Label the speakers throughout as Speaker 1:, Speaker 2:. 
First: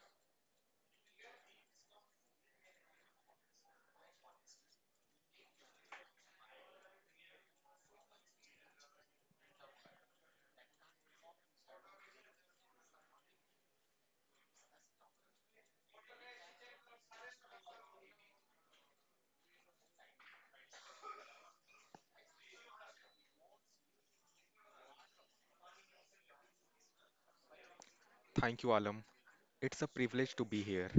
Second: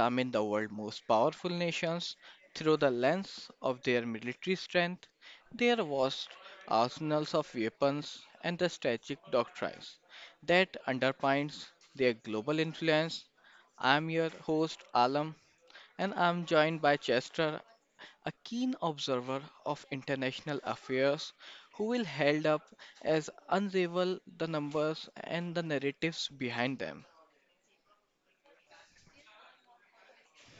Speaker 1: examine the world's most powerful nations through the lens of their military strength, their vast arsenals of weapons, and the strategic doctrines that underpins their global influence. I'm your host Alam, and I'm joined by Chester, a keen observer of international affairs who will held up as unravel the numbers and the narratives behind them.
Speaker 2: Thank you, Alam. It's a privilege to be here,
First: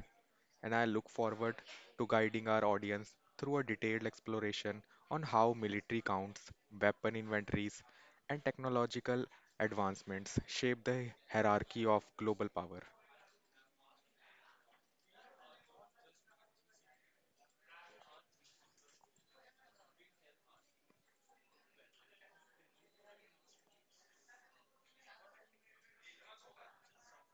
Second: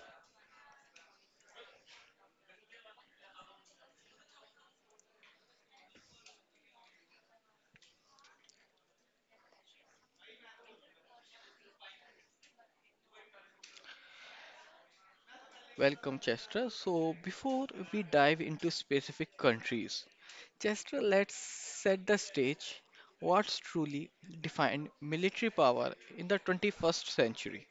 Speaker 2: and I look forward to guiding our audience through a detailed exploration on how military counts, weapon inventories, and technological advancements shape the hierarchy of global power.
Speaker 1: Welcome, Chester. So, before we dive into specific countries, Chester, let's set the stage. What's truly defined military power in the 21st century?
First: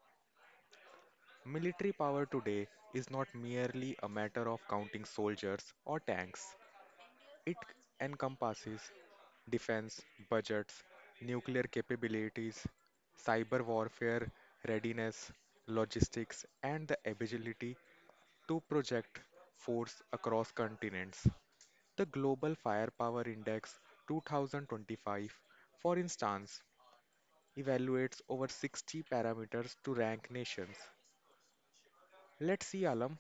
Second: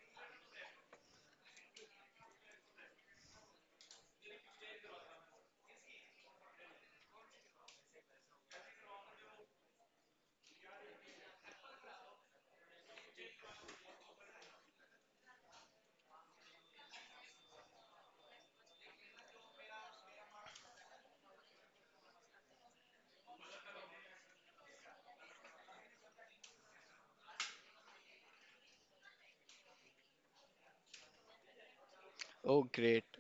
Speaker 2: Military power today is not merely a matter of counting soldiers or tanks. It encompasses defense budgets, nuclear capabilities, cyber warfare readiness, logistics, and the ability to project force across continents. The Global Firepower Index 2025, for instance, evaluates over 60 parameters to rank nations.
Speaker 1: Oh,
Speaker 2: Let's see,
Speaker 1: great.
Speaker 2: Alam,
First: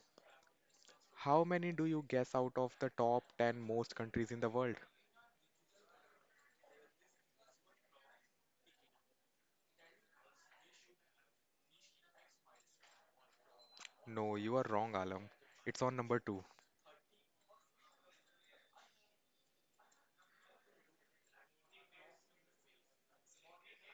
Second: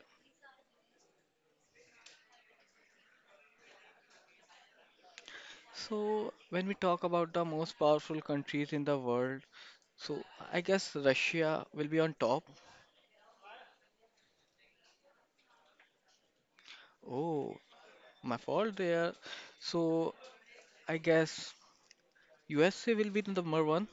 Speaker 2: how many do you guess out of the top 10 most countries in the world?
Speaker 1: So, when we talk about the most powerful countries in the world, so I guess Russia will be on top.
Speaker 2: No, you are wrong, Alam. It's on number two.
Speaker 1: Oh, my fault there. So I guess USA will be the number one.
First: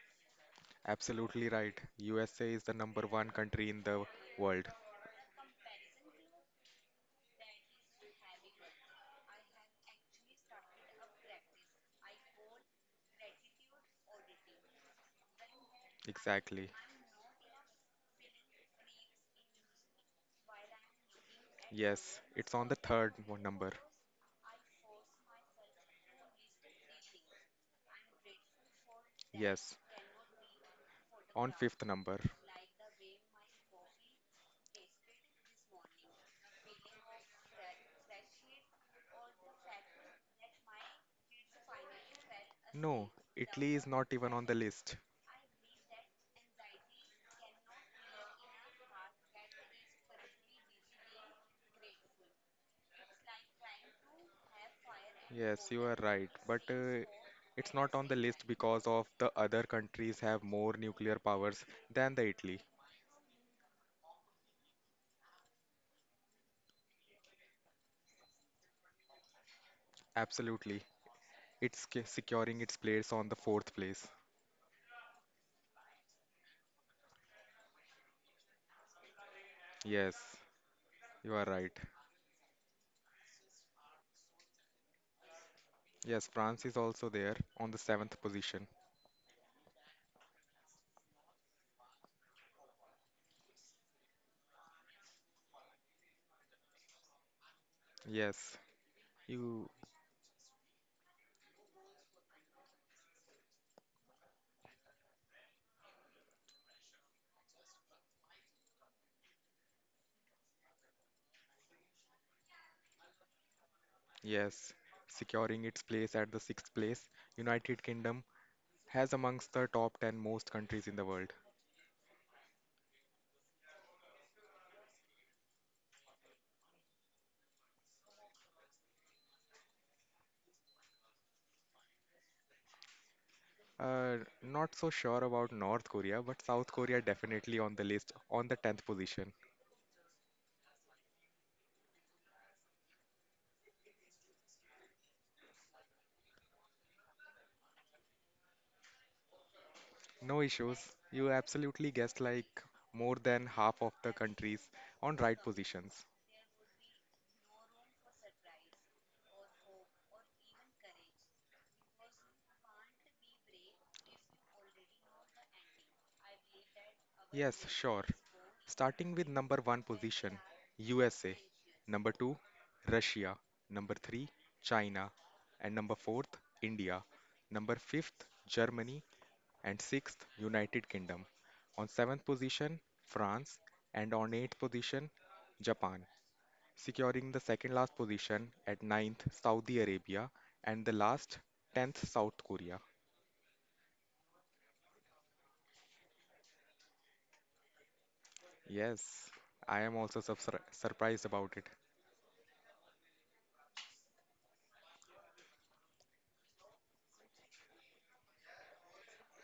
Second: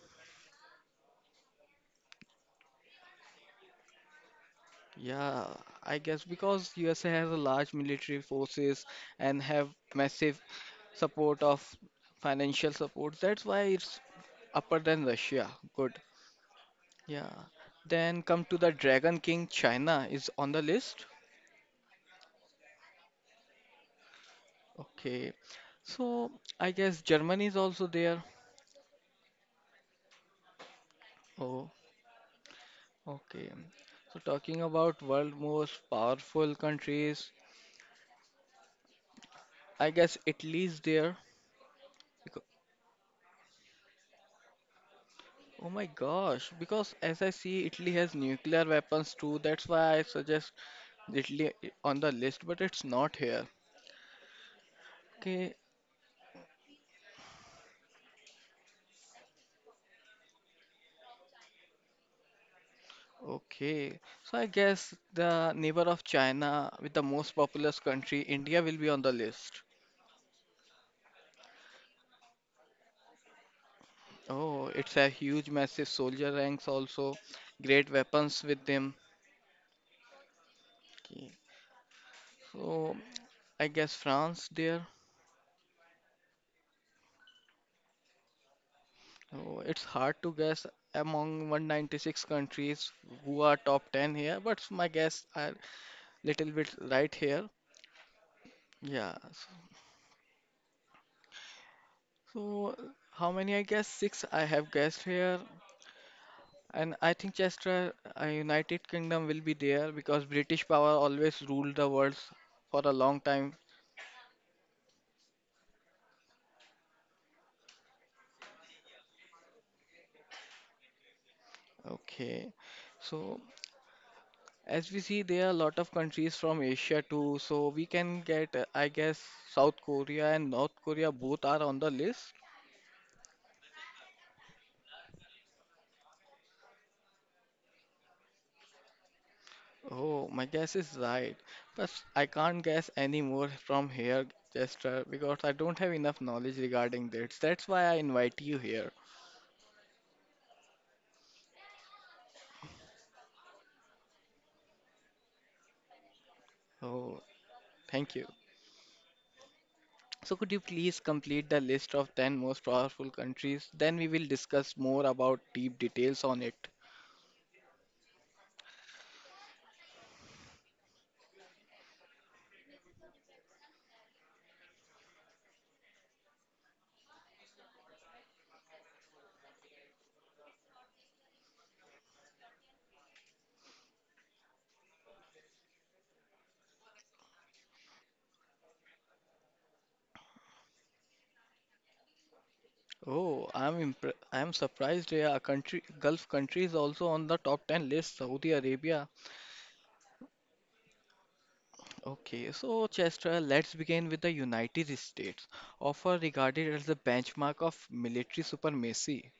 Speaker 2: Absolutely right. USA is the number one country in the world.
Speaker 1: Yeah, I guess because USA has a large military forces and have massive support of financial support. That's why it's upper than Russia. Good.
Speaker 2: Exactly.
Speaker 1: Yeah. Then come to the Dragon King. China is on the list.
Speaker 2: Yes. It's on the third one number.
Speaker 1: Okay. So I guess Germany is also there.
Speaker 2: Yes. On
Speaker 1: Oh,
Speaker 2: fifth number.
Speaker 1: okay. So talking about world most powerful countries, I guess Italy's there. Becau-
Speaker 2: No, Italy is not even on the list.
Speaker 1: Oh my gosh, because as I see, Italy has nuclear weapons too. That's why I suggest Italy on the list, but it's not here. Okay,
Speaker 2: Yes, you are right. But it's not on the list because of the other countries have more nuclear powers than the Italy.
Speaker 1: okay. So I guess the neighbor of China with the most populous country, India, will be on the list.
Speaker 2: Absolutely. It's securing its place on the fourth place.
Speaker 1: Oh, it's a huge, massive soldier ranks also. Great weapons with them.
Speaker 2: Yes, you
Speaker 1: Okay.
Speaker 2: are right.
Speaker 1: So I guess France there.
Speaker 2: Yes, France is also there on the seventh position.
Speaker 1: Oh, it's hard to guess among 196 countries who are top 10 here, but my guess are little bit right here.
Speaker 2: Yes,
Speaker 1: Yeah.
Speaker 2: you,
Speaker 1: So how many I guess? Six I have guessed here. And I think Chester, United Kingdom will be there because British power always ruled the world for a long time.
Speaker 2: yes, securing its place at the sixth place. United Kingdom has amongst the top 10 most countries in the world.
Speaker 1: Okay. So as we see, there are a lot of countries from Asia too. So we can get, I guess, South Korea and North Korea both are on the list.
Speaker 2: Not so sure about North Korea, but South Korea definitely on the list on the 10th position.
Speaker 1: Oh, my guess is right, but I can't guess any more from here, Chester, because I don't have enough knowledge regarding this. That's why I invite you here.
Speaker 2: No issues. You absolutely guessed like more than half of the countries on right positions.
Speaker 1: Oh, thank you. So, could you please complete the list of 10 most powerful countries? Then we will discuss more about deep details on it.
Speaker 2: Yes, sure. Starting with number one position, USA. Number two, Russia. Number three, China. And number fourth, India. Number fifth, Germany. And sixth, United Kingdom. On seventh position, France, and on eighth position, Japan, securing the second last position at ninth, Saudi Arabia, and the last, tenth, South Korea.
Speaker 1: Oh, I'm surprised. Yeah, a country, Gulf country is also on the top 10 list. Saudi Arabia.
Speaker 2: Yes, I am also surprised about it.
Speaker 1: Okay, so Chester, let's begin with the United States, often regarded as the benchmark of military supremacy.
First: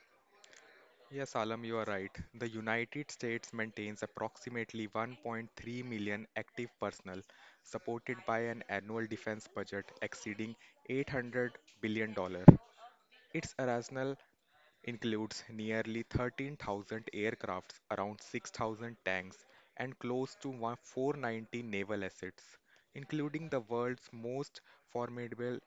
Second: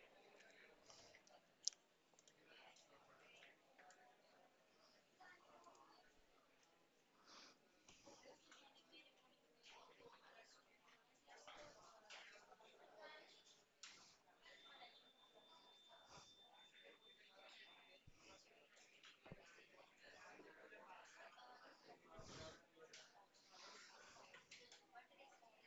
Speaker 2: Yes, Alam, you are right. The United States maintains approximately 1.3 million active personnel, supported by an annual defense budget exceeding $800 billion. Dollars. Its arsenal includes nearly 13,000 aircrafts, around 6,000 tanks, and close to 490 naval assets, including the world's most formidable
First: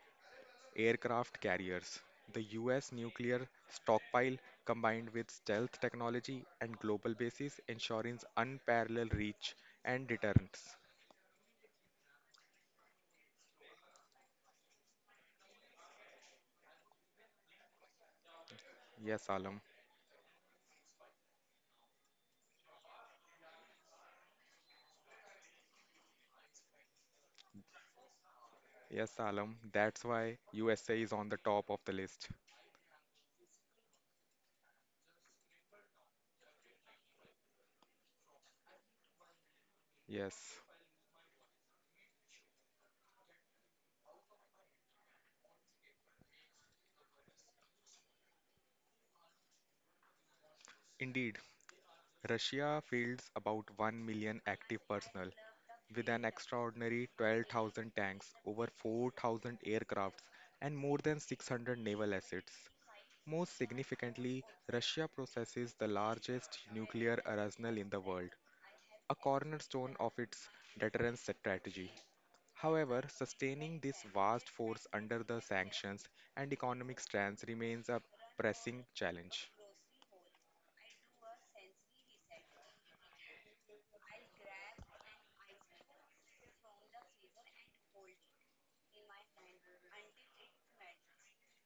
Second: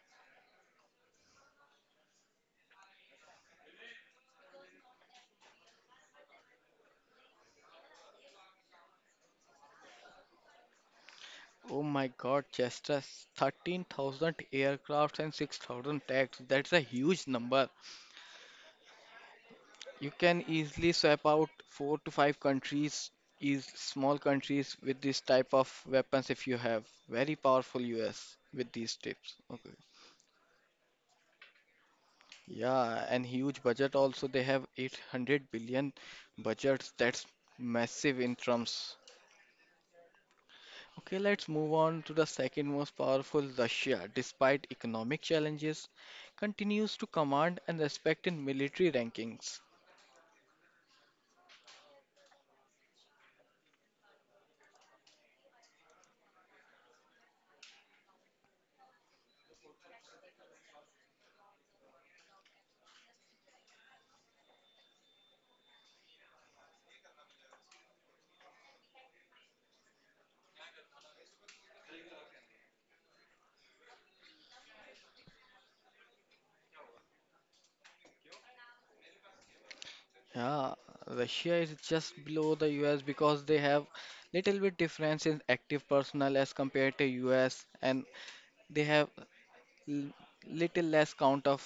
Speaker 2: aircraft carriers. The US nuclear stockpile combined with stealth technology and global bases ensures unparalleled reach and deterrence.
Speaker 1: Oh my God, Chester, 13,000 aircrafts and 6,000 tanks. That's a huge number.
Speaker 2: Yes, Alam.
Speaker 1: You can easily swap out four to five countries, is small countries with this type of weapons if you have. Very powerful US with these
Speaker 2: Yes,
Speaker 1: tips.
Speaker 2: Alam.
Speaker 1: Okay.
Speaker 2: That's why USA is on the top of the list.
Speaker 1: Yeah, and huge budget also. They have 800 billion budgets. That's massive in terms.
Speaker 2: Yes.
Speaker 1: Okay, let's move on to the second most powerful, Russia. Despite economic challenges, continues to command and respect in military rankings.
Speaker 2: Indeed, Russia fields about 1 million active personnel with an extraordinary 12,000 tanks, over 4,000 aircrafts, and more than 600 naval assets. Most significantly, Russia possesses the largest nuclear arsenal in the world, a cornerstone of its deterrence strategy. However, sustaining this vast force under the sanctions and economic stance remains a pressing challenge.
Speaker 1: Yeah, Russia is just below the US because they have little bit difference in active personnel as compared to US, and they have l- little less count of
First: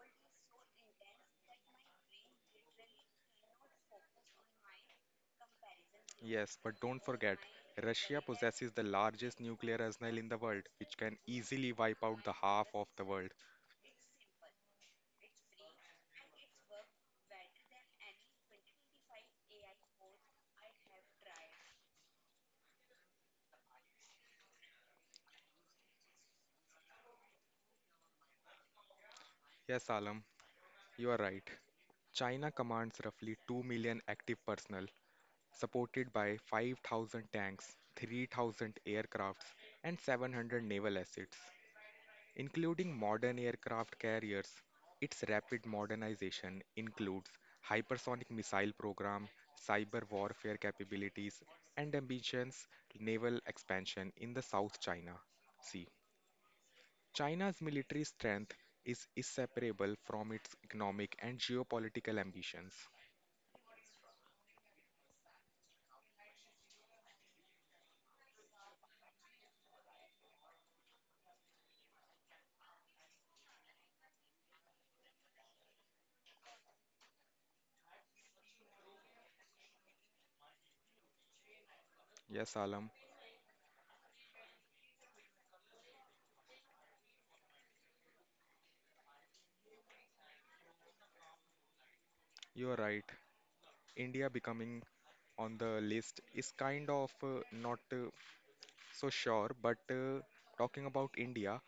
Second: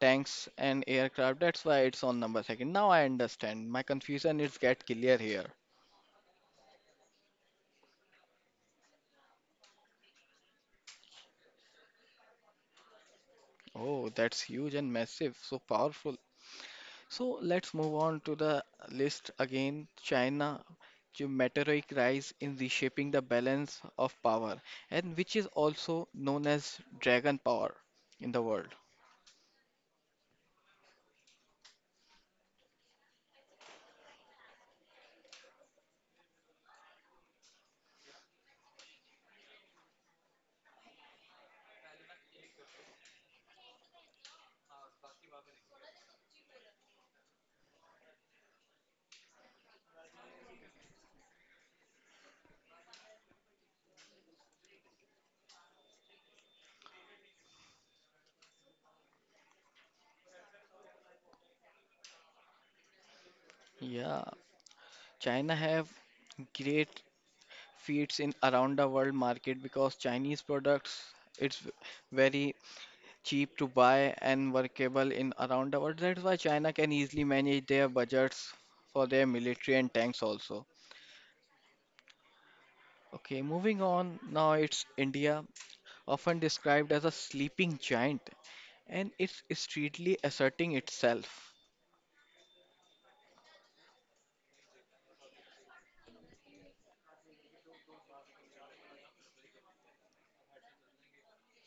Speaker 1: tanks and aircraft. That's why it's on number second. Now I understand. My confusion is get clear here.
Speaker 2: Yes, but don't forget, Russia possesses the largest nuclear arsenal in the world, which can easily wipe out the half of the world.
Speaker 1: Oh, that's huge and massive, so powerful. So let's move on to the list again. China geometric rise in reshaping the balance of power, and which is also known as dragon power in the world.
Speaker 2: Yes, Alam, you are right. China commands roughly 2 million active personnel supported by 5,000 tanks, 3,000 aircrafts, and 700 naval assets, including modern aircraft carriers. Its rapid modernization includes hypersonic missile program, cyber warfare capabilities, and ambitious naval expansion in the South China Sea. China's military strength is inseparable from its economic and geopolitical ambitions.
Speaker 1: Yeah, China have great feats in around the world market because Chinese products it's very cheap to buy and workable in around the world. That's why China can easily manage their budgets for their military and tanks also.
Speaker 2: Yes, Alam,
Speaker 1: Okay, moving on, now it's India, often described as a sleeping giant and it's steadily asserting itself.
Speaker 2: you're right. India becoming on the list is kind of not so sure, but talking about India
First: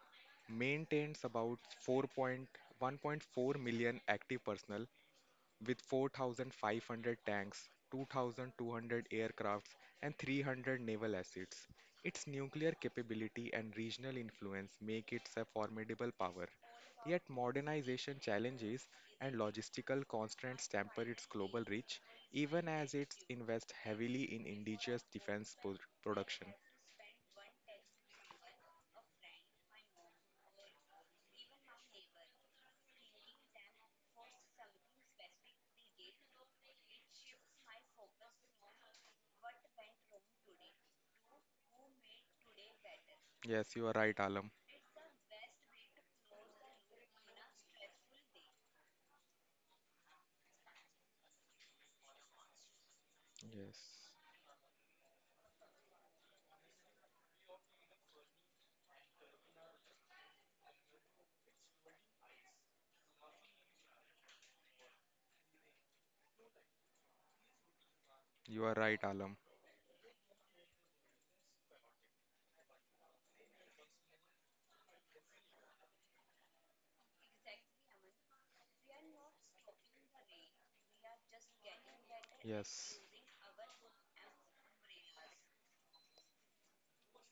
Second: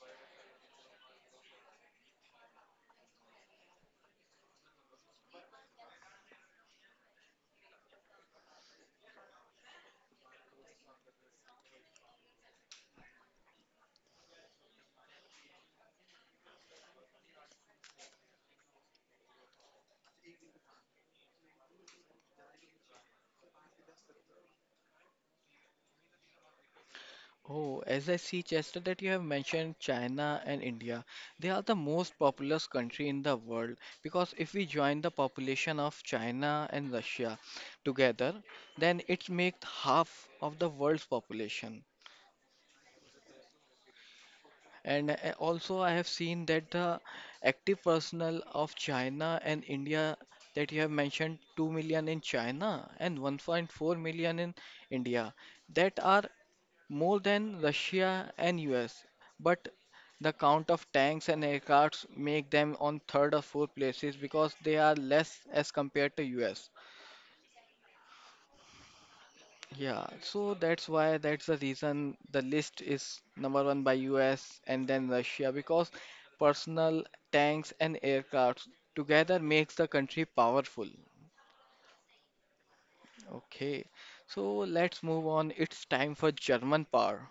Speaker 2: maintains about 4.1.4 million active personnel with 4,500 tanks, 2,200 aircrafts, and 300 naval assets. Its nuclear capability and regional influence make it a formidable power. Yet, modernization challenges and logistical constraints temper its global reach, even as it invests heavily in indigenous defense production.
Speaker 1: Oh, as I see, Chester, that you have mentioned China and India, they are the most populous country in the world because if we join the population of China and Russia together, then it makes half of the world's population.
Speaker 2: Yes, you are right, Alam.
Speaker 1: And also, I have seen that the active personnel of China and India that you have mentioned 2 million in China and 1.4
Speaker 2: Yes,
Speaker 1: million in India that are more than Russia and US, but the count of tanks and aircrafts make them on third or fourth places because they are less as compared to US.
Speaker 2: you are right, Alam.
Speaker 1: Yeah, so that's why that's the reason the list is number one by US and then Russia because personal tanks and aircrafts together makes the country powerful.
Speaker 2: Yes,
Speaker 1: Okay, so let's move on. It's time for German power.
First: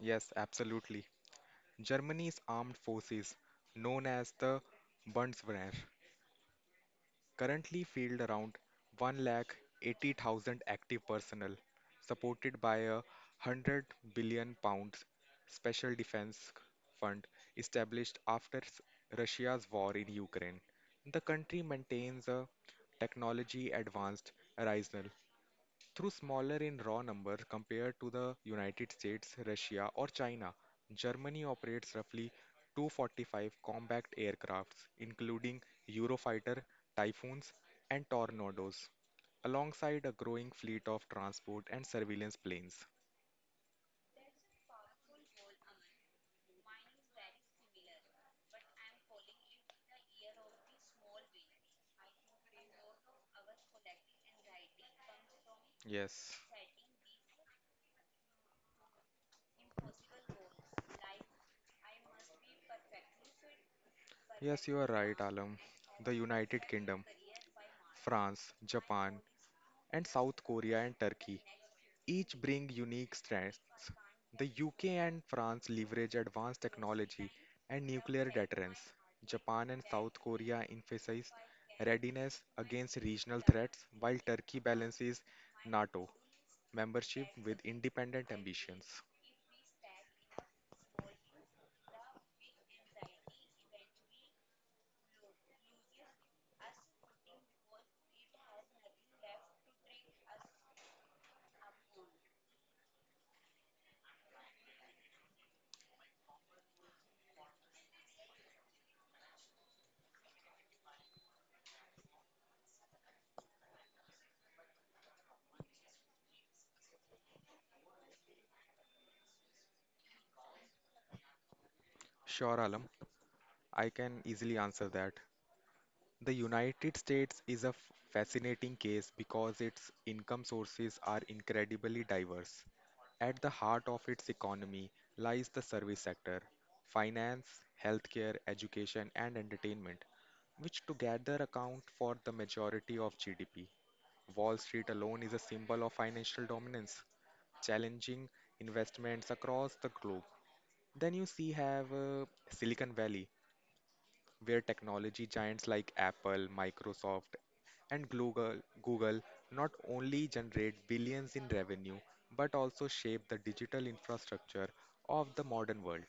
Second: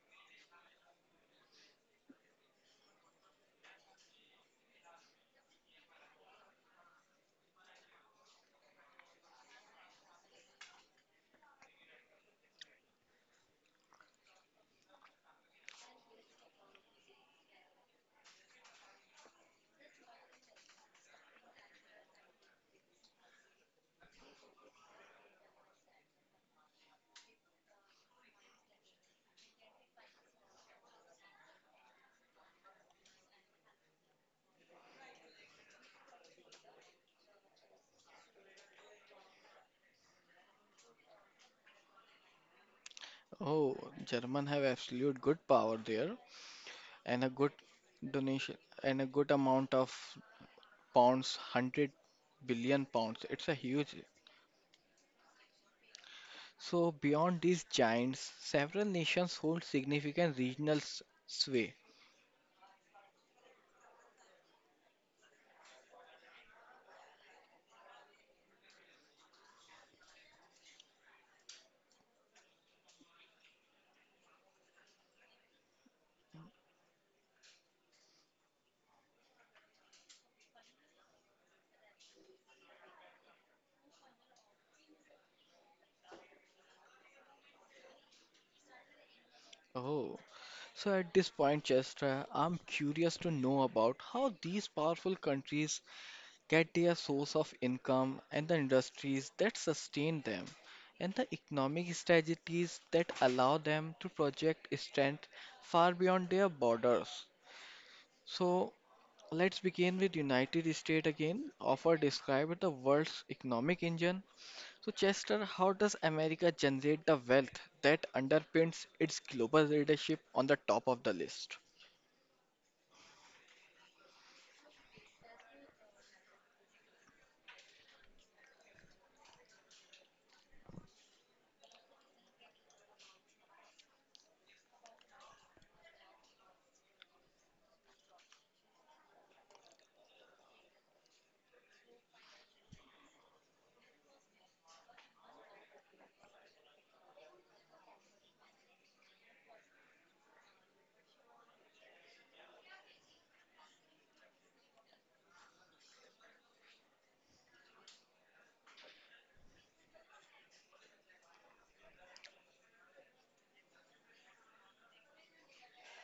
Speaker 2: yes, absolutely. Germany's armed forces, known as the Bundeswehr, currently field around 1,80,000 active personnel, supported by a 100 billion pounds special defense fund established after Russia's war in Ukraine. The country maintains a technology advanced arsenal. Though smaller in raw number compared to the United States, Russia, or China, Germany operates roughly 245 combat aircrafts, including Eurofighter, Typhoons, and Tornadoes, alongside a growing fleet of transport and surveillance planes.
Speaker 1: Oh, German have absolute good power there, and a good donation and a good amount of pounds, £100 billion. It's a huge.
Speaker 2: Yes.
Speaker 1: So beyond these giants, several nations hold significant regional sway.
Speaker 2: Yes, you are right, Alam. The United Kingdom, France, Japan, and South Korea and Turkey each bring unique strengths. The UK and France leverage advanced technology and nuclear deterrence. Japan and South Korea emphasize readiness against regional threats, while Turkey balances NATO membership with independent ambitions.
Speaker 1: Oh, so at this point, Chester, I'm curious to know about how these powerful countries get their source of income and the industries that sustain them and the economic strategies that allow them to project strength far beyond their borders. So let's begin with United States again, often described the world's economic engine. So Chester, how does America generate the wealth that underpins its global leadership on the top of the list?
Speaker 2: Sure, Alam, I can easily answer that. The United States is a fascinating case because its income sources are incredibly diverse. At the heart of its economy lies the service sector: finance, healthcare, education, and entertainment, which together account for the majority of GDP. Wall Street alone is a symbol of financial dominance, challenging investments across the globe. Then you see have Silicon Valley, where technology giants like Apple, Microsoft, and Google not only generate billions in revenue but also shape the digital infrastructure of the modern world.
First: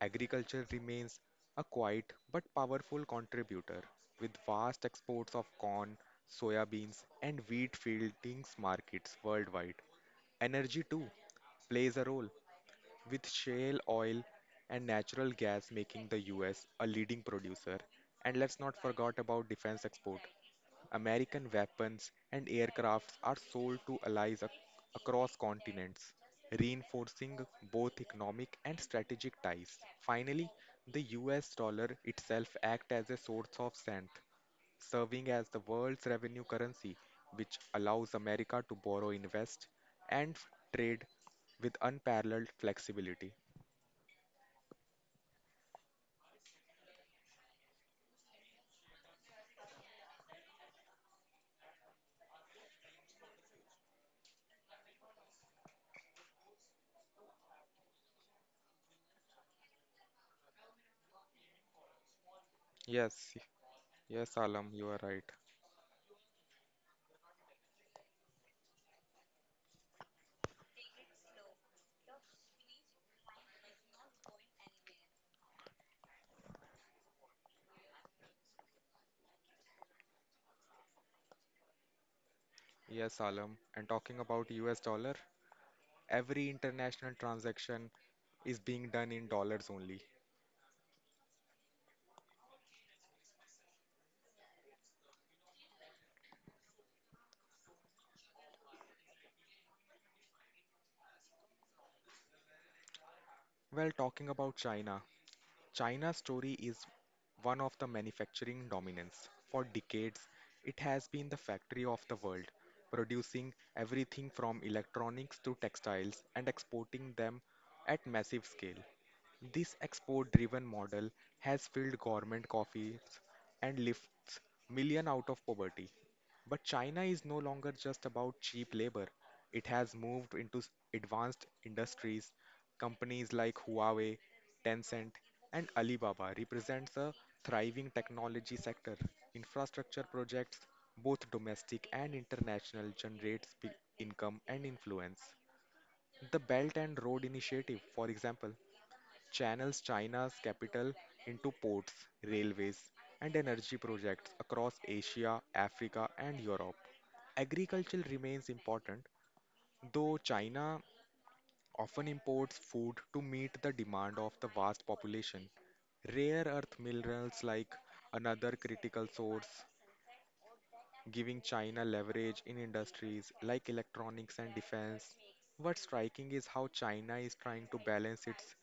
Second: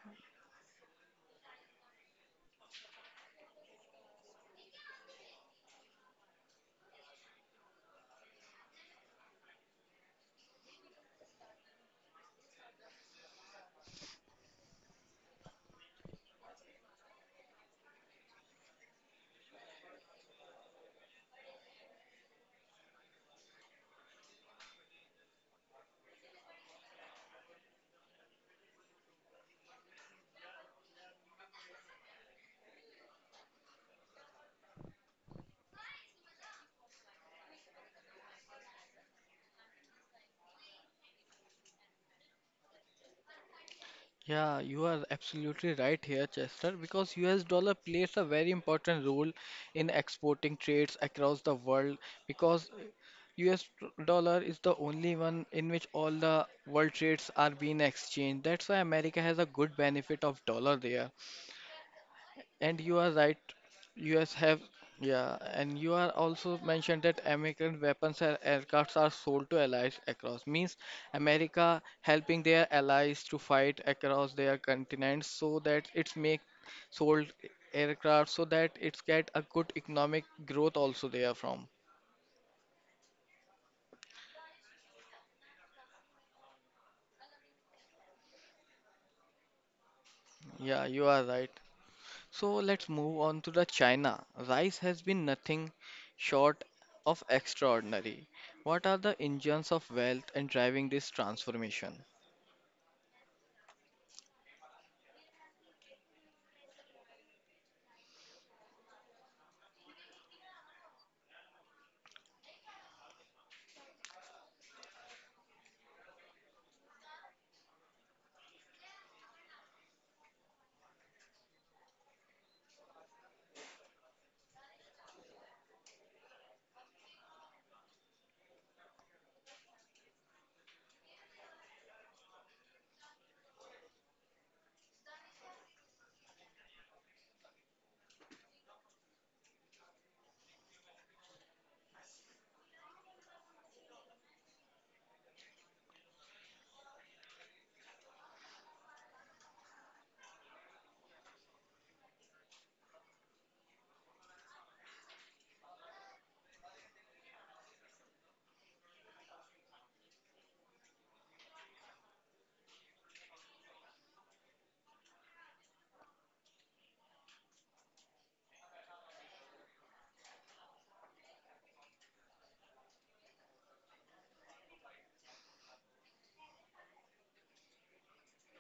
Speaker 2: Agriculture remains a quiet but powerful contributor, with vast exports of corn, soybeans, and wheat fieldings markets worldwide. Energy, too, plays a role, with shale oil and natural gas making the US a leading producer. And let's not forget about defense export. American weapons and aircrafts are sold to allies across continents, reinforcing both economic and strategic ties. Finally, the US dollar itself acts as a source of strength, serving as the world's revenue currency, which allows America to borrow, invest, and trade with unparalleled flexibility.
Speaker 1: Yeah, you are absolutely right here, Chester, because US dollar plays a very important role in exporting trades across the world because US dollar is the only one in which all the world trades are being exchanged. That's why America has a good benefit of dollar there. And you are
Speaker 2: Yes,
Speaker 1: right,
Speaker 2: yes,
Speaker 1: US have,
Speaker 2: Alam, you are right.
Speaker 1: yeah, and you are also mentioned that American weapons and aircrafts are sold to allies across. Means America helping their allies to fight across their continents so that it's make sold aircraft so that it's get a good economic growth also there from.
Speaker 2: Yes, Alam. And talking about US dollar, every international transaction is being done in dollars only.
Speaker 1: Yeah, you are right. So let's move on to the China. Rice has been nothing short of extraordinary. What are the engines of wealth and driving this transformation?
Speaker 2: Well, talking about China, China's story is one of the manufacturing dominance. For decades, it has been the factory of the world, producing everything from electronics to textiles and exporting them at massive scale. This export driven model has filled government coffers and lifts millions out of poverty. But China is no longer just about cheap labor. It has moved into advanced industries. Companies like Huawei, Tencent, and Alibaba represents a thriving technology sector. Infrastructure projects, both domestic and international, generates big income and influence. The Belt and Road Initiative, for example, channels China's capital into ports, railways, and energy projects across Asia, Africa, and Europe. Agriculture remains important, though China often imports food to meet the demand of the vast population. Rare earth minerals like another critical source, giving China leverage in industries like electronics and defense. What's striking is how China is trying to balance its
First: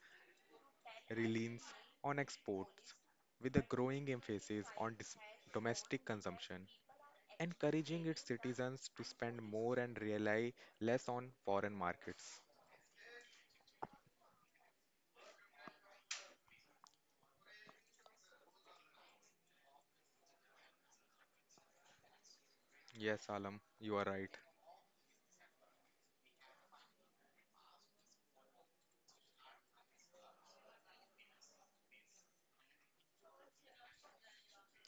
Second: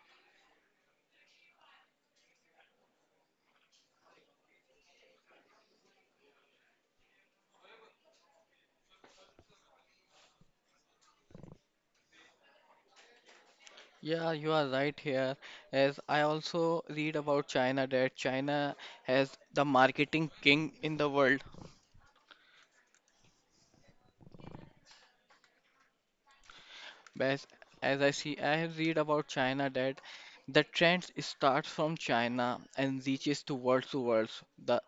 Speaker 2: reliance on exports with a growing emphasis on domestic consumption, encouraging its citizens to spend more and rely less on foreign markets.
Speaker 1: Yeah, you are right here. As I also read about China, that China has the marketing king in the world.
Speaker 2: Yes, Alam, you are right.
Speaker 1: As, as I see, I read about China that the trend starts from China and reaches towards the world. The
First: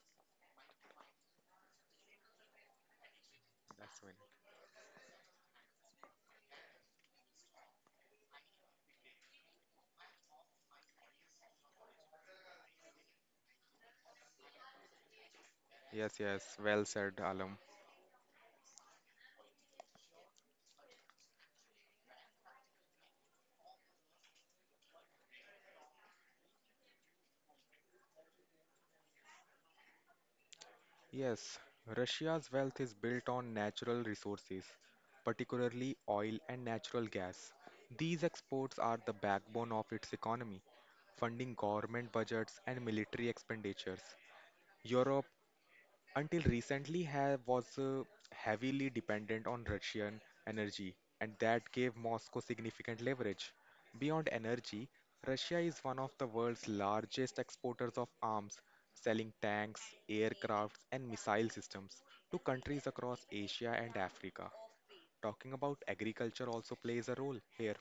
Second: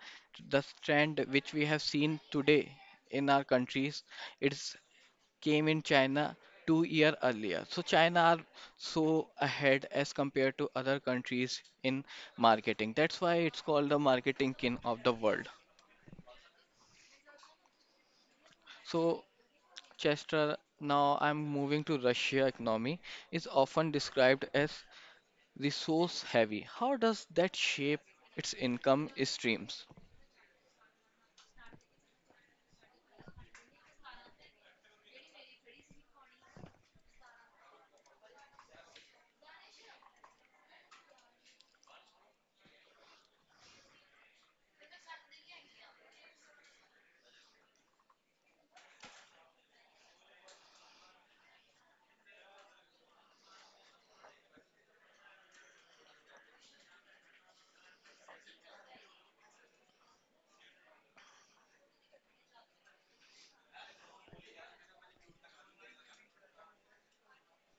Speaker 1: the trend which we have seen today in our
Speaker 2: That's
Speaker 1: countries,
Speaker 2: when.
Speaker 1: it's came in China 2 year earlier. So China are so ahead as compared to other countries in marketing. That's why it's called the marketing king of the world.
Speaker 2: Yes, yes, well said, Alam.
Speaker 1: So Chester, now I'm moving to Russia economy, is often described as resource heavy. How does that shape its income streams?
Speaker 2: Yes, Russia's wealth is built on natural resources, particularly oil and natural gas. These exports are the backbone of its economy, funding government budgets and military expenditures. Europe until recently ha was heavily dependent on Russian energy, and that gave Moscow significant leverage. Beyond energy, Russia is one of the world's largest exporters of arms, selling tanks, aircrafts, and missile systems to countries across Asia and Africa. Talking about agriculture also plays a role here.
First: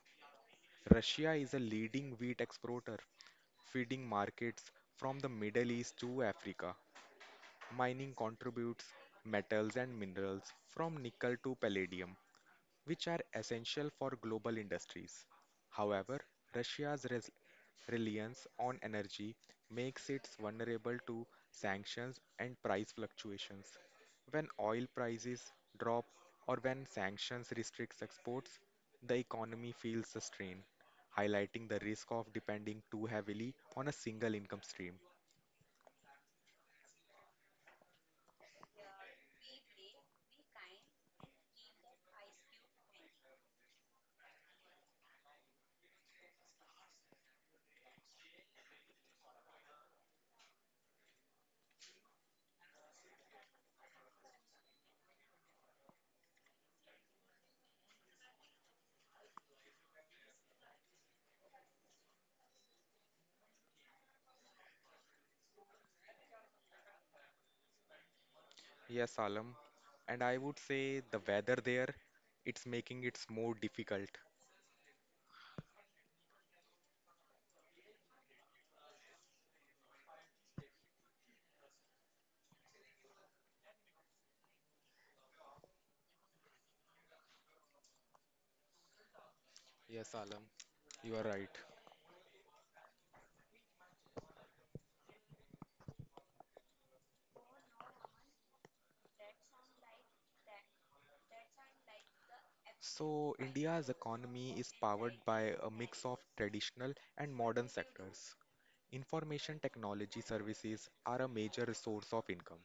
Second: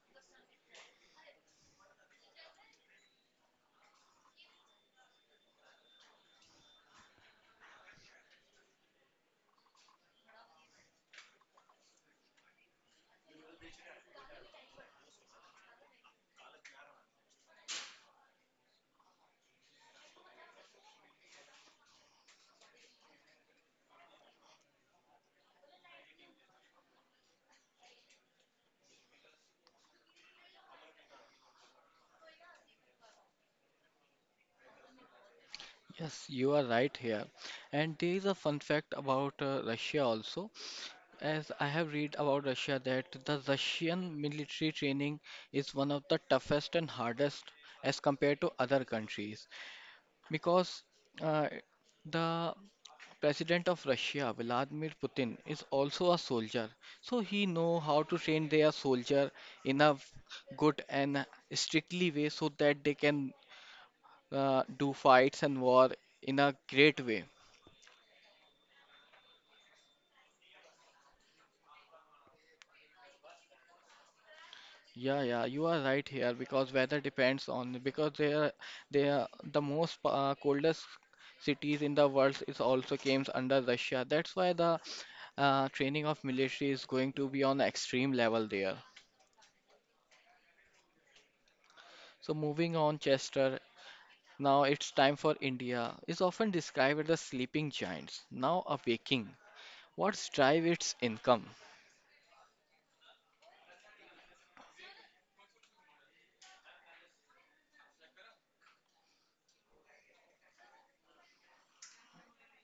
Speaker 2: Russia is a leading wheat exporter, feeding markets from the Middle East to Africa. Mining contributes metals and minerals from nickel to palladium, which are essential for global industries. However, Russia's reliance on energy makes it vulnerable to sanctions and price fluctuations. When oil prices drop or when sanctions restrict exports, the economy feels the strain, highlighting the risk of depending too heavily on a single income stream.
Speaker 1: Yes, you are right here. And there is a fun fact about Russia also. As I have read about Russia that the Russian military training is one of the toughest and hardest as compared to other countries because uh, the President of Russia Vladimir Putin is also a soldier, so he know how to train their soldier in a good and strictly way so that they can do fights and war in a great way.
Speaker 2: Yes, Alam. And I would say the weather there, it's making it more difficult.
Speaker 1: Yeah, yeah, you are right here because weather depends on because they are the most coldest cities in the world is also comes under Russia. That's why the training of military is going to be on extreme level there.
Speaker 2: Yes, Alam, you are right.
Speaker 1: So moving on, Chester, now it's time for India is often described as the sleeping giants, now awaking. What's drive its income?
Speaker 2: So, India's economy is powered by a mix of traditional and modern sectors. Information technology services are a major source of income.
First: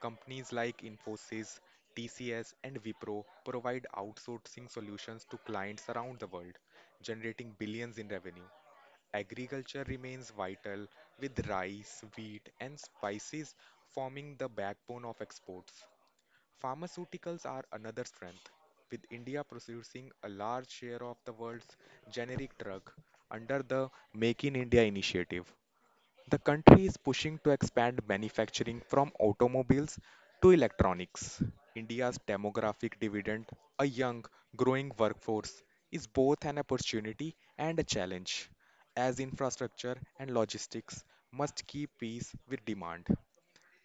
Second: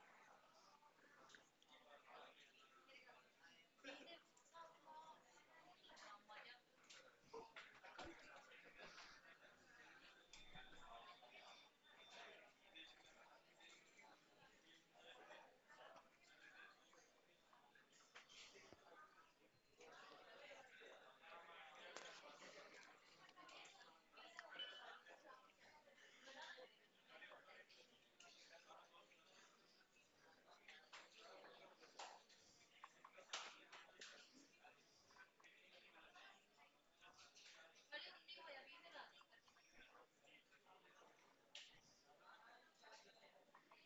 Speaker 2: Companies like Infosys, TCS, and Wipro provide outsourcing solutions to clients around the world, generating billions in revenue. Agriculture remains vital, with rice, wheat, and spices forming the backbone of exports. Pharmaceuticals are another strength, with India producing a large share of the world's generic drug under the Make in India initiative. The country is pushing to expand manufacturing from automobiles to electronics. India's demographic dividend, a young, growing workforce, is both an opportunity and a challenge, as infrastructure and logistics must keep pace with demand.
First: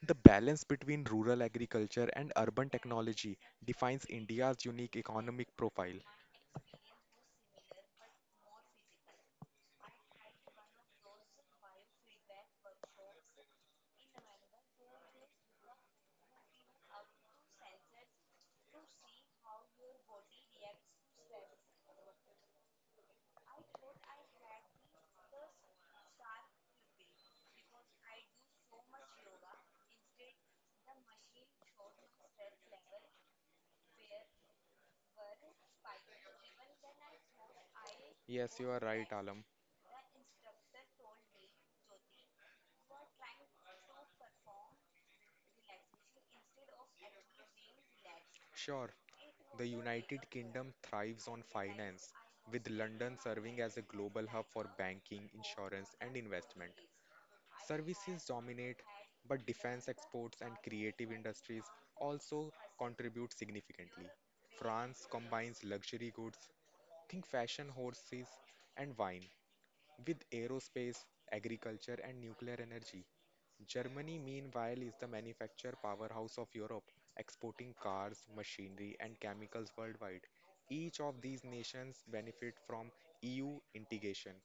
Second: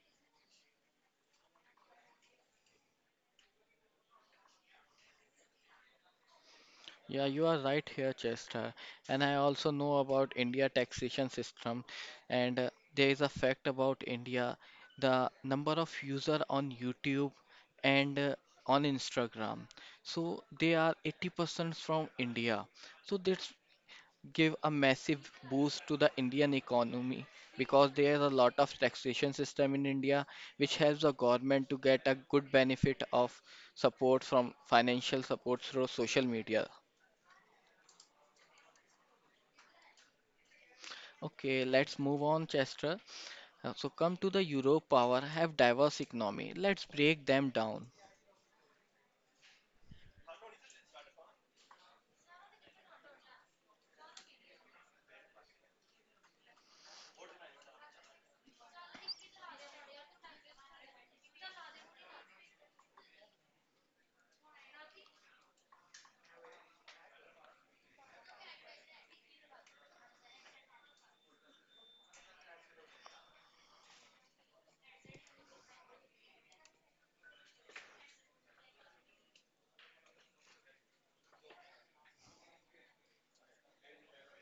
Speaker 2: The balance between rural agriculture and urban technology defines India's unique economic profile.
Speaker 1: Yeah, you are right here, Chester. And I also know about India taxation system and there is a fact about India, the number of user on YouTube and on Instagram. So they are 80% from India. So that's give a massive boost to the Indian economy because there is a lot of taxation system in India which helps the government to get a good benefit of support from financial support through social media.
Speaker 2: Yes, you are right, Alam.
Speaker 1: Okay, let's move on, Chester. So come to the Europe power have diverse economy. Let's break them down.
Speaker 2: Sure. The United Kingdom thrives on finance, with London serving as a global hub for banking, insurance, and investment. Services dominate, but defense exports and creative industries also contribute significantly. France combines luxury goods, think fashion, horses, and wine, with aerospace, agriculture, and nuclear energy. Germany, meanwhile, is the manufacture powerhouse of Europe, exporting cars, machinery, and chemicals worldwide. Each of these nations benefit from EU integration,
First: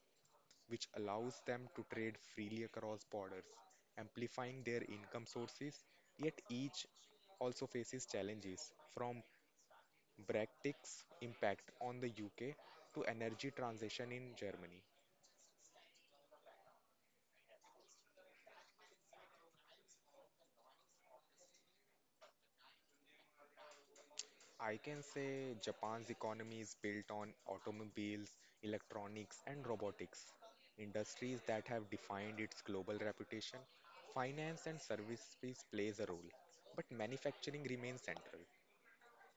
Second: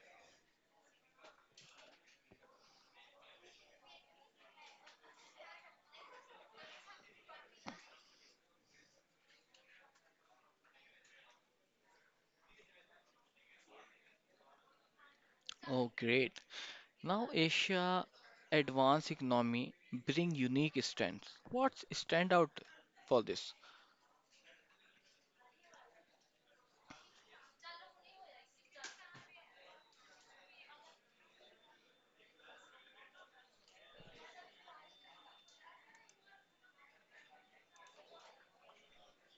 Speaker 2: which allows them to trade freely across borders, amplifying their income sources. Yet each also faces challenges, from Brexit's impact on the UK to energy transition in Germany.
Speaker 1: Oh, great. Now Asia advanced economy bring unique strengths. What's stand out for this?
Speaker 2: I can say Japan's economy is built on automobiles, electronics, and robotics, industries that have defined its global reputation. Finance and services plays a role, but manufacturing remains central.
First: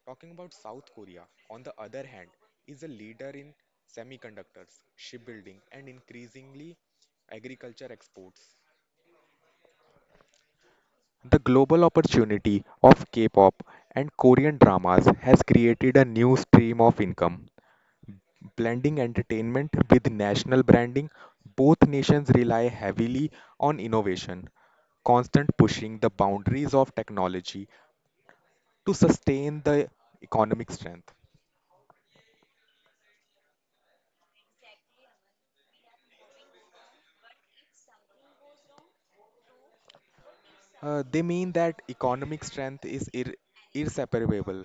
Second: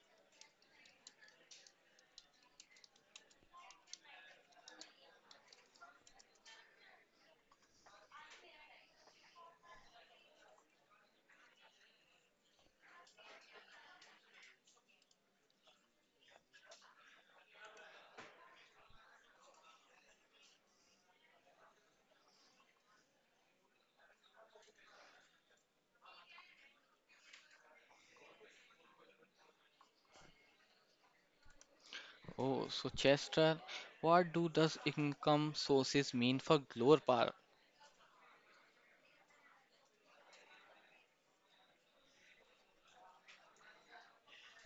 Speaker 2: Talking about South Korea, on the other hand, is a leader in semiconductors, shipbuilding, and increasingly agriculture exports. The global opportunity of K pop and Korean dramas has created a new stream of income, blending entertainment with national branding. Both nations rely heavily on innovation, constant pushing the boundaries of technology to sustain the economic strength.
Speaker 1: Oh, so Chester, what do does income sources mean for global power?
Speaker 2: They mean that economic strength is inseparable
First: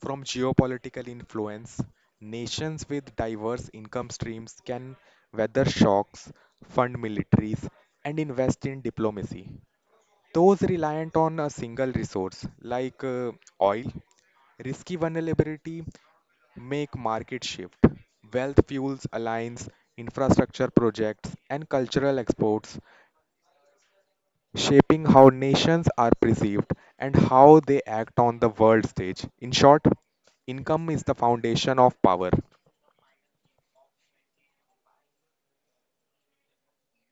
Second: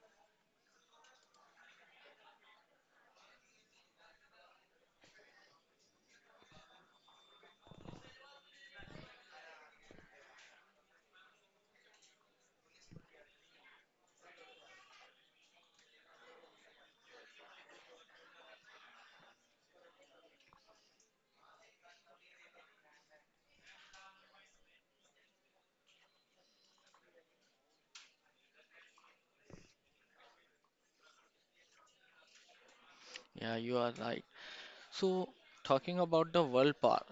Speaker 2: from geopolitical influence. Nations with diverse income streams can weather shocks, fund militaries, and invest in diplomacy. Those reliant on a single resource like oil risky vulnerability make market shift. Wealth fuels alliance, infrastructure projects, and cultural exports, shaping how nations are perceived and how they act on the world stage. In short, income is the foundation of power.
Speaker 1: Yeah, you are right. So talking about the world power,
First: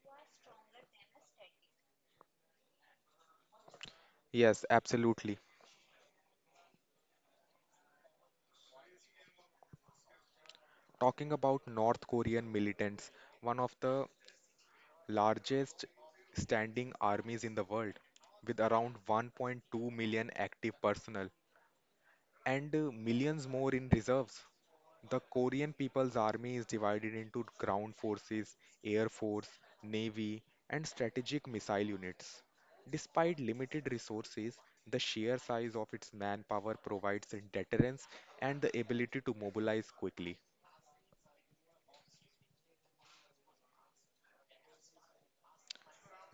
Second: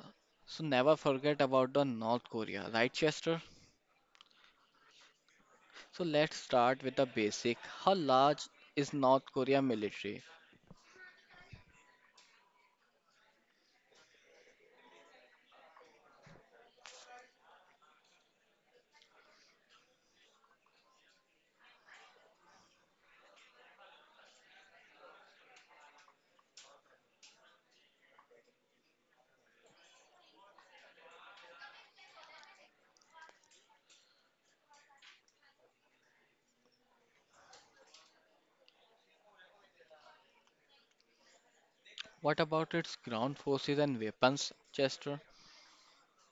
Speaker 1: so never forget about the North Korea, right, Chester?
Speaker 2: Yes, absolutely.
Speaker 1: So let's start with the basic. How large is North Korea military?
Speaker 2: Talking about North Korean militants, one of the largest standing armies in the world, with around 1.2 million active personnel and millions more in reserves. The Korean People's Army is divided into ground forces, air force, navy, and strategic missile units. Despite limited resources, the sheer size of its manpower provides deterrence and the ability to mobilize quickly.
Speaker 1: What about its ground forces and weapons, Chester?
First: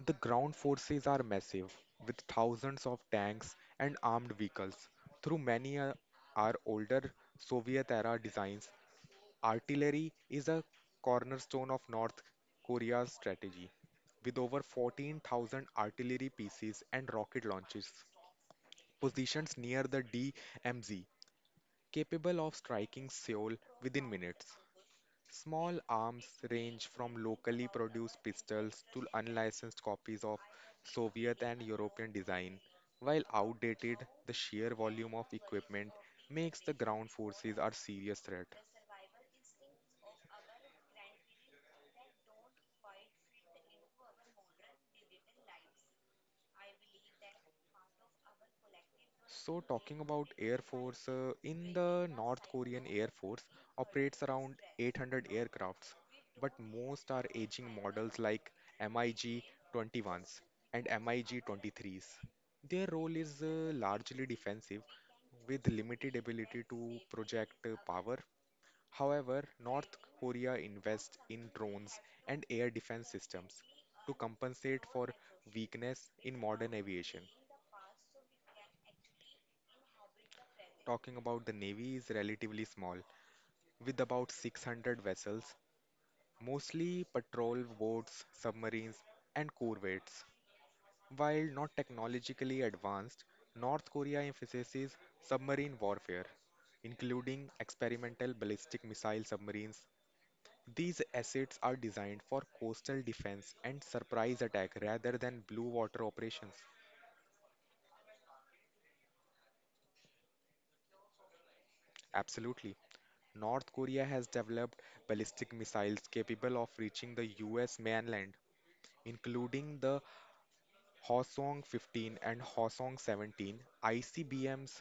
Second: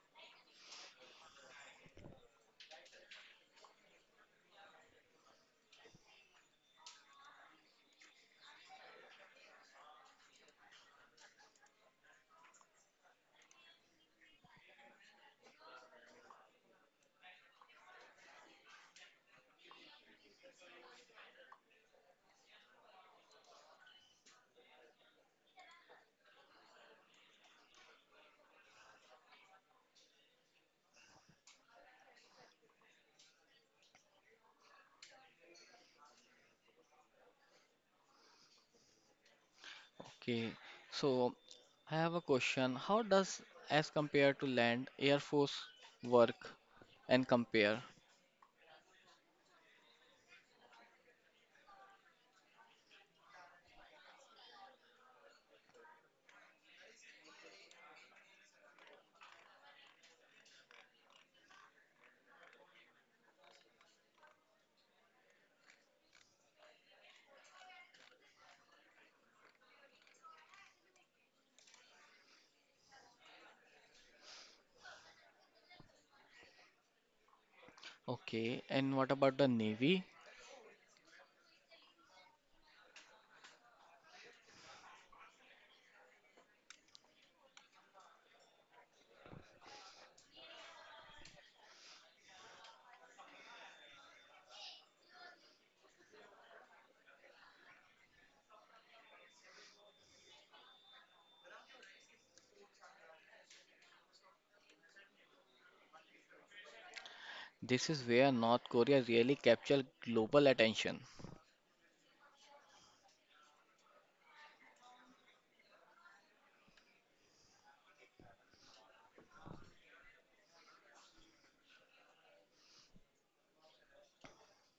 Speaker 2: The ground forces are massive, with thousands of tanks and armed vehicles. Through many are older Soviet era designs. Artillery is a cornerstone of North Korea's strategy, with over 14,000 artillery pieces and rocket launches positioned near the DMZ, capable of striking Seoul within minutes. Small arms range from locally produced pistols to unlicensed copies of Soviet and European design. While outdated, the sheer volume of equipment makes the ground forces a serious threat.
Speaker 1: Okay, so I have a question. How does as compared to land, air force work and compare?
Speaker 2: So, talking about Air Force, in the North Korean Air Force operates around 800 aircrafts, but most are aging models like MiG 21s and MiG 23s. Their role is largely defensive with limited ability to project power. However, North Korea invests in drones and air defense systems to compensate for weakness in modern aviation.
Speaker 1: Okay, and what about the Navy?
Speaker 2: Talking about the Navy is relatively small, with about 600 vessels, mostly patrol boats, submarines, and corvettes. While not technologically advanced, North Korea emphasizes submarine warfare, including experimental ballistic missile submarines. These assets are designed for coastal defense and surprise attack rather than blue water operations.
Speaker 1: This is where North Korea really captured global attention.
Speaker 2: Absolutely. North Korea has developed ballistic missiles capable of reaching the US mainland, including the Hwasong 15 and Hwasong 17 ICBMs.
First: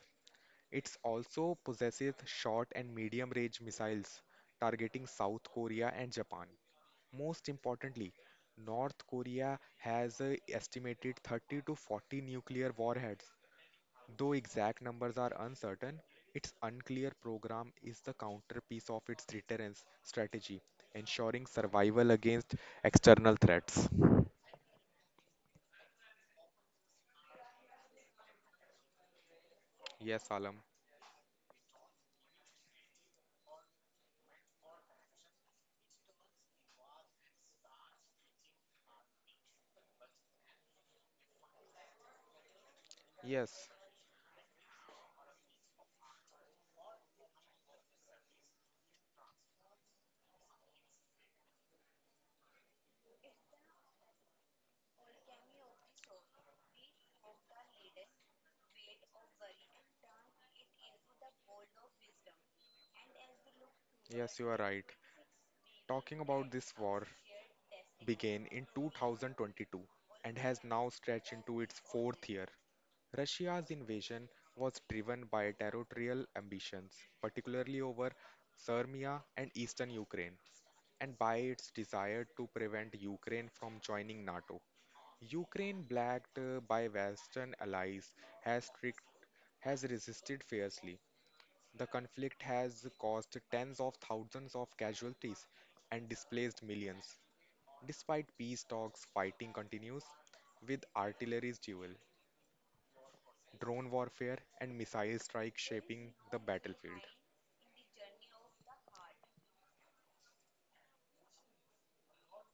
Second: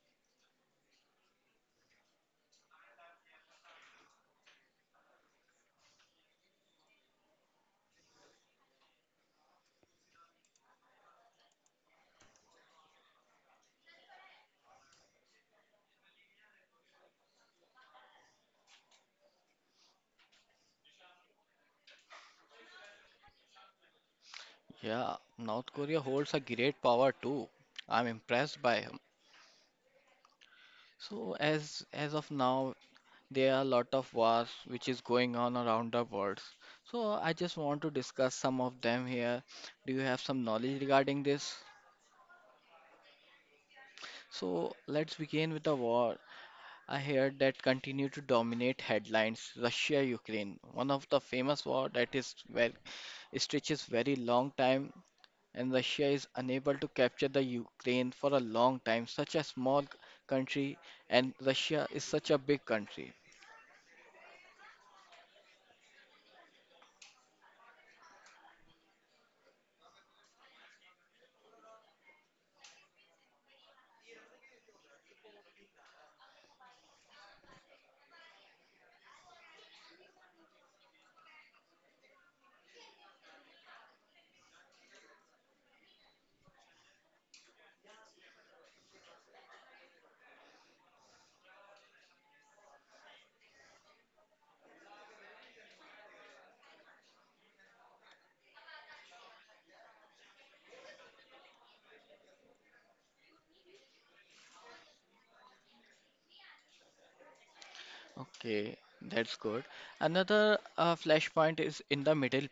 Speaker 2: It also possesses short and medium range missiles targeting South Korea and Japan. Most importantly, North Korea has an estimated 30 to 40 nuclear warheads. Though exact numbers are uncertain, its unclear program is the counterpiece of its deterrence strategy, ensuring survival against external threats.
Speaker 1: Yeah, North Korea holds a great power too. I'm impressed by him.
Speaker 2: Yes, Alam.
Speaker 1: So as of now, there are a lot of wars which is going on around the world. So I just want to discuss some of them here. Do you have some knowledge regarding this?
Speaker 2: Yes,
Speaker 1: So let's begin with the war. I heard that continue to dominate headlines, Russia-Ukraine, one of the famous war that is well stretches very long time and Russia is unable to capture the Ukraine for a long time. Such a small country and Russia is such a big country.
Speaker 2: yes, you are right. Talking about this war began in 2022 and has now stretched into its fourth year. Russia's invasion was driven by territorial ambitions, particularly over Serbia and eastern Ukraine, and by its desire to prevent Ukraine from joining NATO. Ukraine, backed by Western allies, has, strict, has resisted fiercely. The conflict has caused tens of thousands of casualties and displaced millions. Despite peace talks, fighting continues with artillery's duel, drone warfare, and missile strikes shaping the battlefield.
Speaker 1: Okay, that's good. Another flashpoint is in the Middle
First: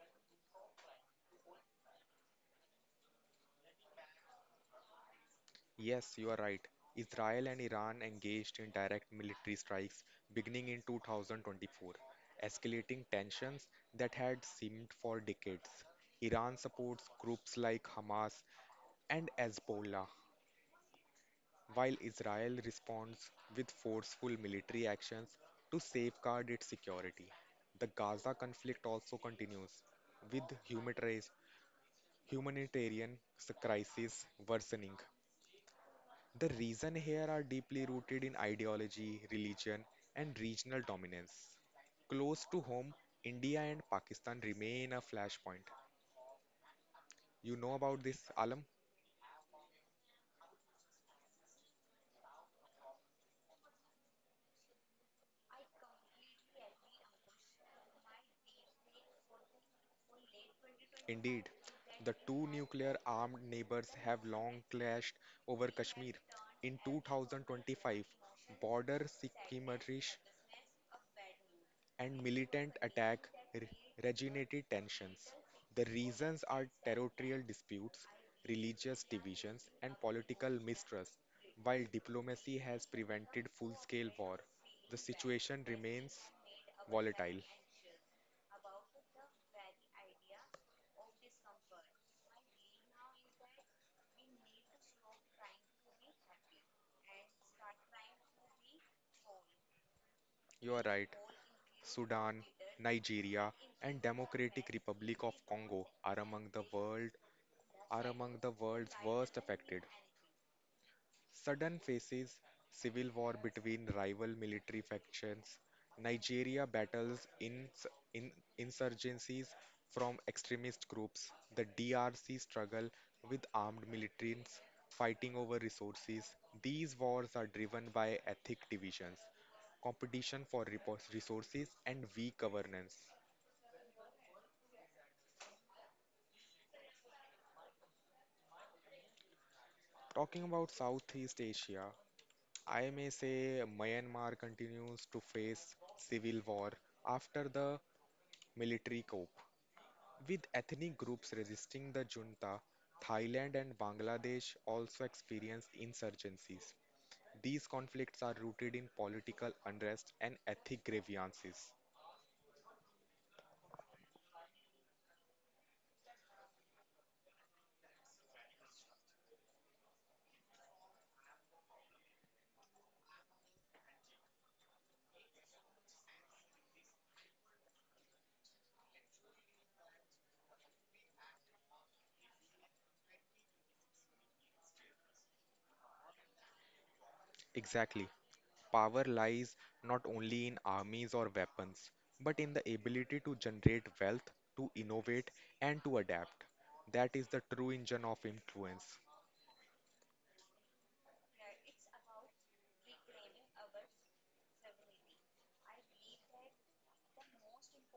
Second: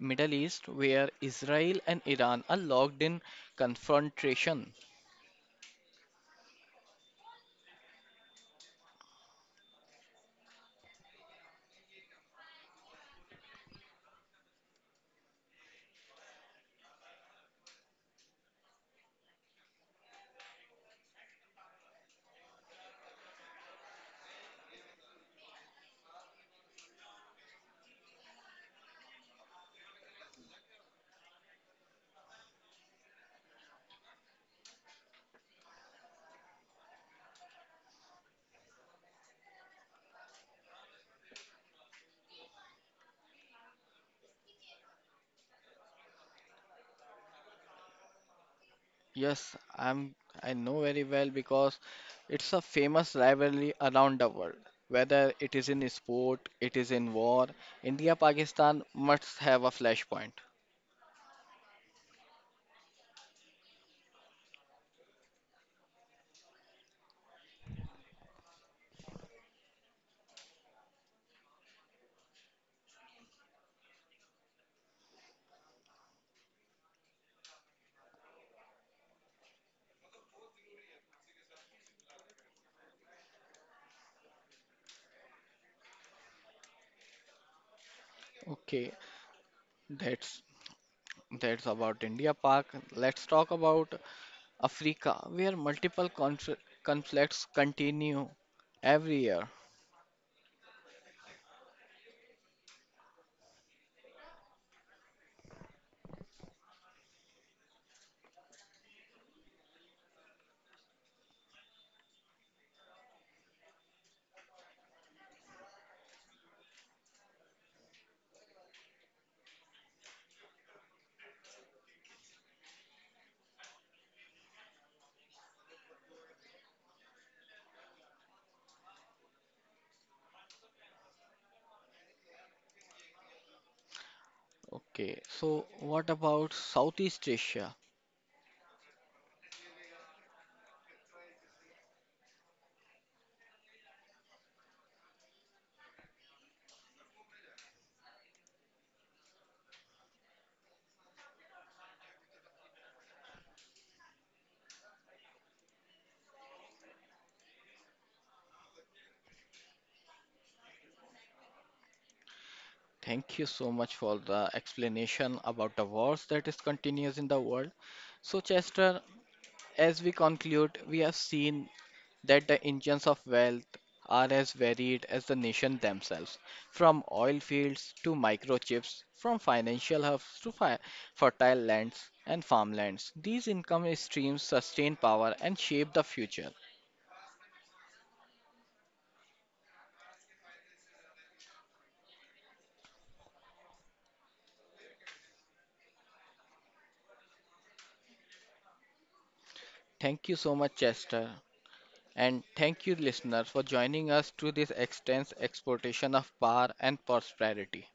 Speaker 1: Middle East where Israel and Iran are locked in confrontation.
Speaker 2: Yes, you are right. Israel and Iran engaged in direct military strikes beginning in 2024, escalating tensions that had seemed for decades. Iran supports groups like Hamas and Hezbollah, while Israel responds with forceful military actions to safeguard its security. The Gaza conflict also continues, with humanitarian crisis worsening. The reason here are deeply rooted in ideology, religion, and regional dominance. Close to home, India and Pakistan remain a flashpoint. You know about this, Alam?
Speaker 1: Yes, I know very well because it's a famous rivalry around the world. Whether it is in sport, it is in war, India Pakistan must have a flashpoint.
Speaker 2: Indeed, the two nuclear armed neighbors have long clashed over Kashmir. In 2025, border skirmishes and militant attack re- regenerated tensions. The reasons are territorial disputes, religious divisions, and political mistrust. While diplomacy has prevented full scale war, the situation remains volatile.
Speaker 1: Okay, that's that's about India Pak. Let's talk about Africa, where multiple conflicts continue every year.
Speaker 2: You are right. Sudan, Nigeria, and Democratic Republic of Congo are among the world's worst affected. Sudan faces civil war between rival military factions. Nigeria battles ins- in insurgencies from extremist groups. The DRC struggle with armed militants fighting over resources. These wars are driven by ethnic divisions, competition for resources, and weak governance.
Speaker 1: Okay, so what about Southeast Asia?
Speaker 2: Talking about Southeast Asia, I may say Myanmar continues to face civil war after the military coup, with ethnic groups resisting the junta. Thailand and Bangladesh also experienced insurgencies. These conflicts are rooted in political unrest and ethnic grievances.
Speaker 1: Thank you so much for the explanation about the wars that is continuous in the world. So, Chester, as we conclude, we have seen that the engines of wealth are as varied as the nation themselves, from oil fields to microchips, from financial hubs to fertile lands and farmlands. These income streams sustain power and shape the future.
Speaker 2: Exactly. Power lies not only in armies or weapons, but in the ability to generate wealth, to innovate, and to adapt. That is the true engine of influence.
Speaker 1: Thank you so much, Chester. And thank you, listeners, for joining us through this extensive exploitation of power and prosperity.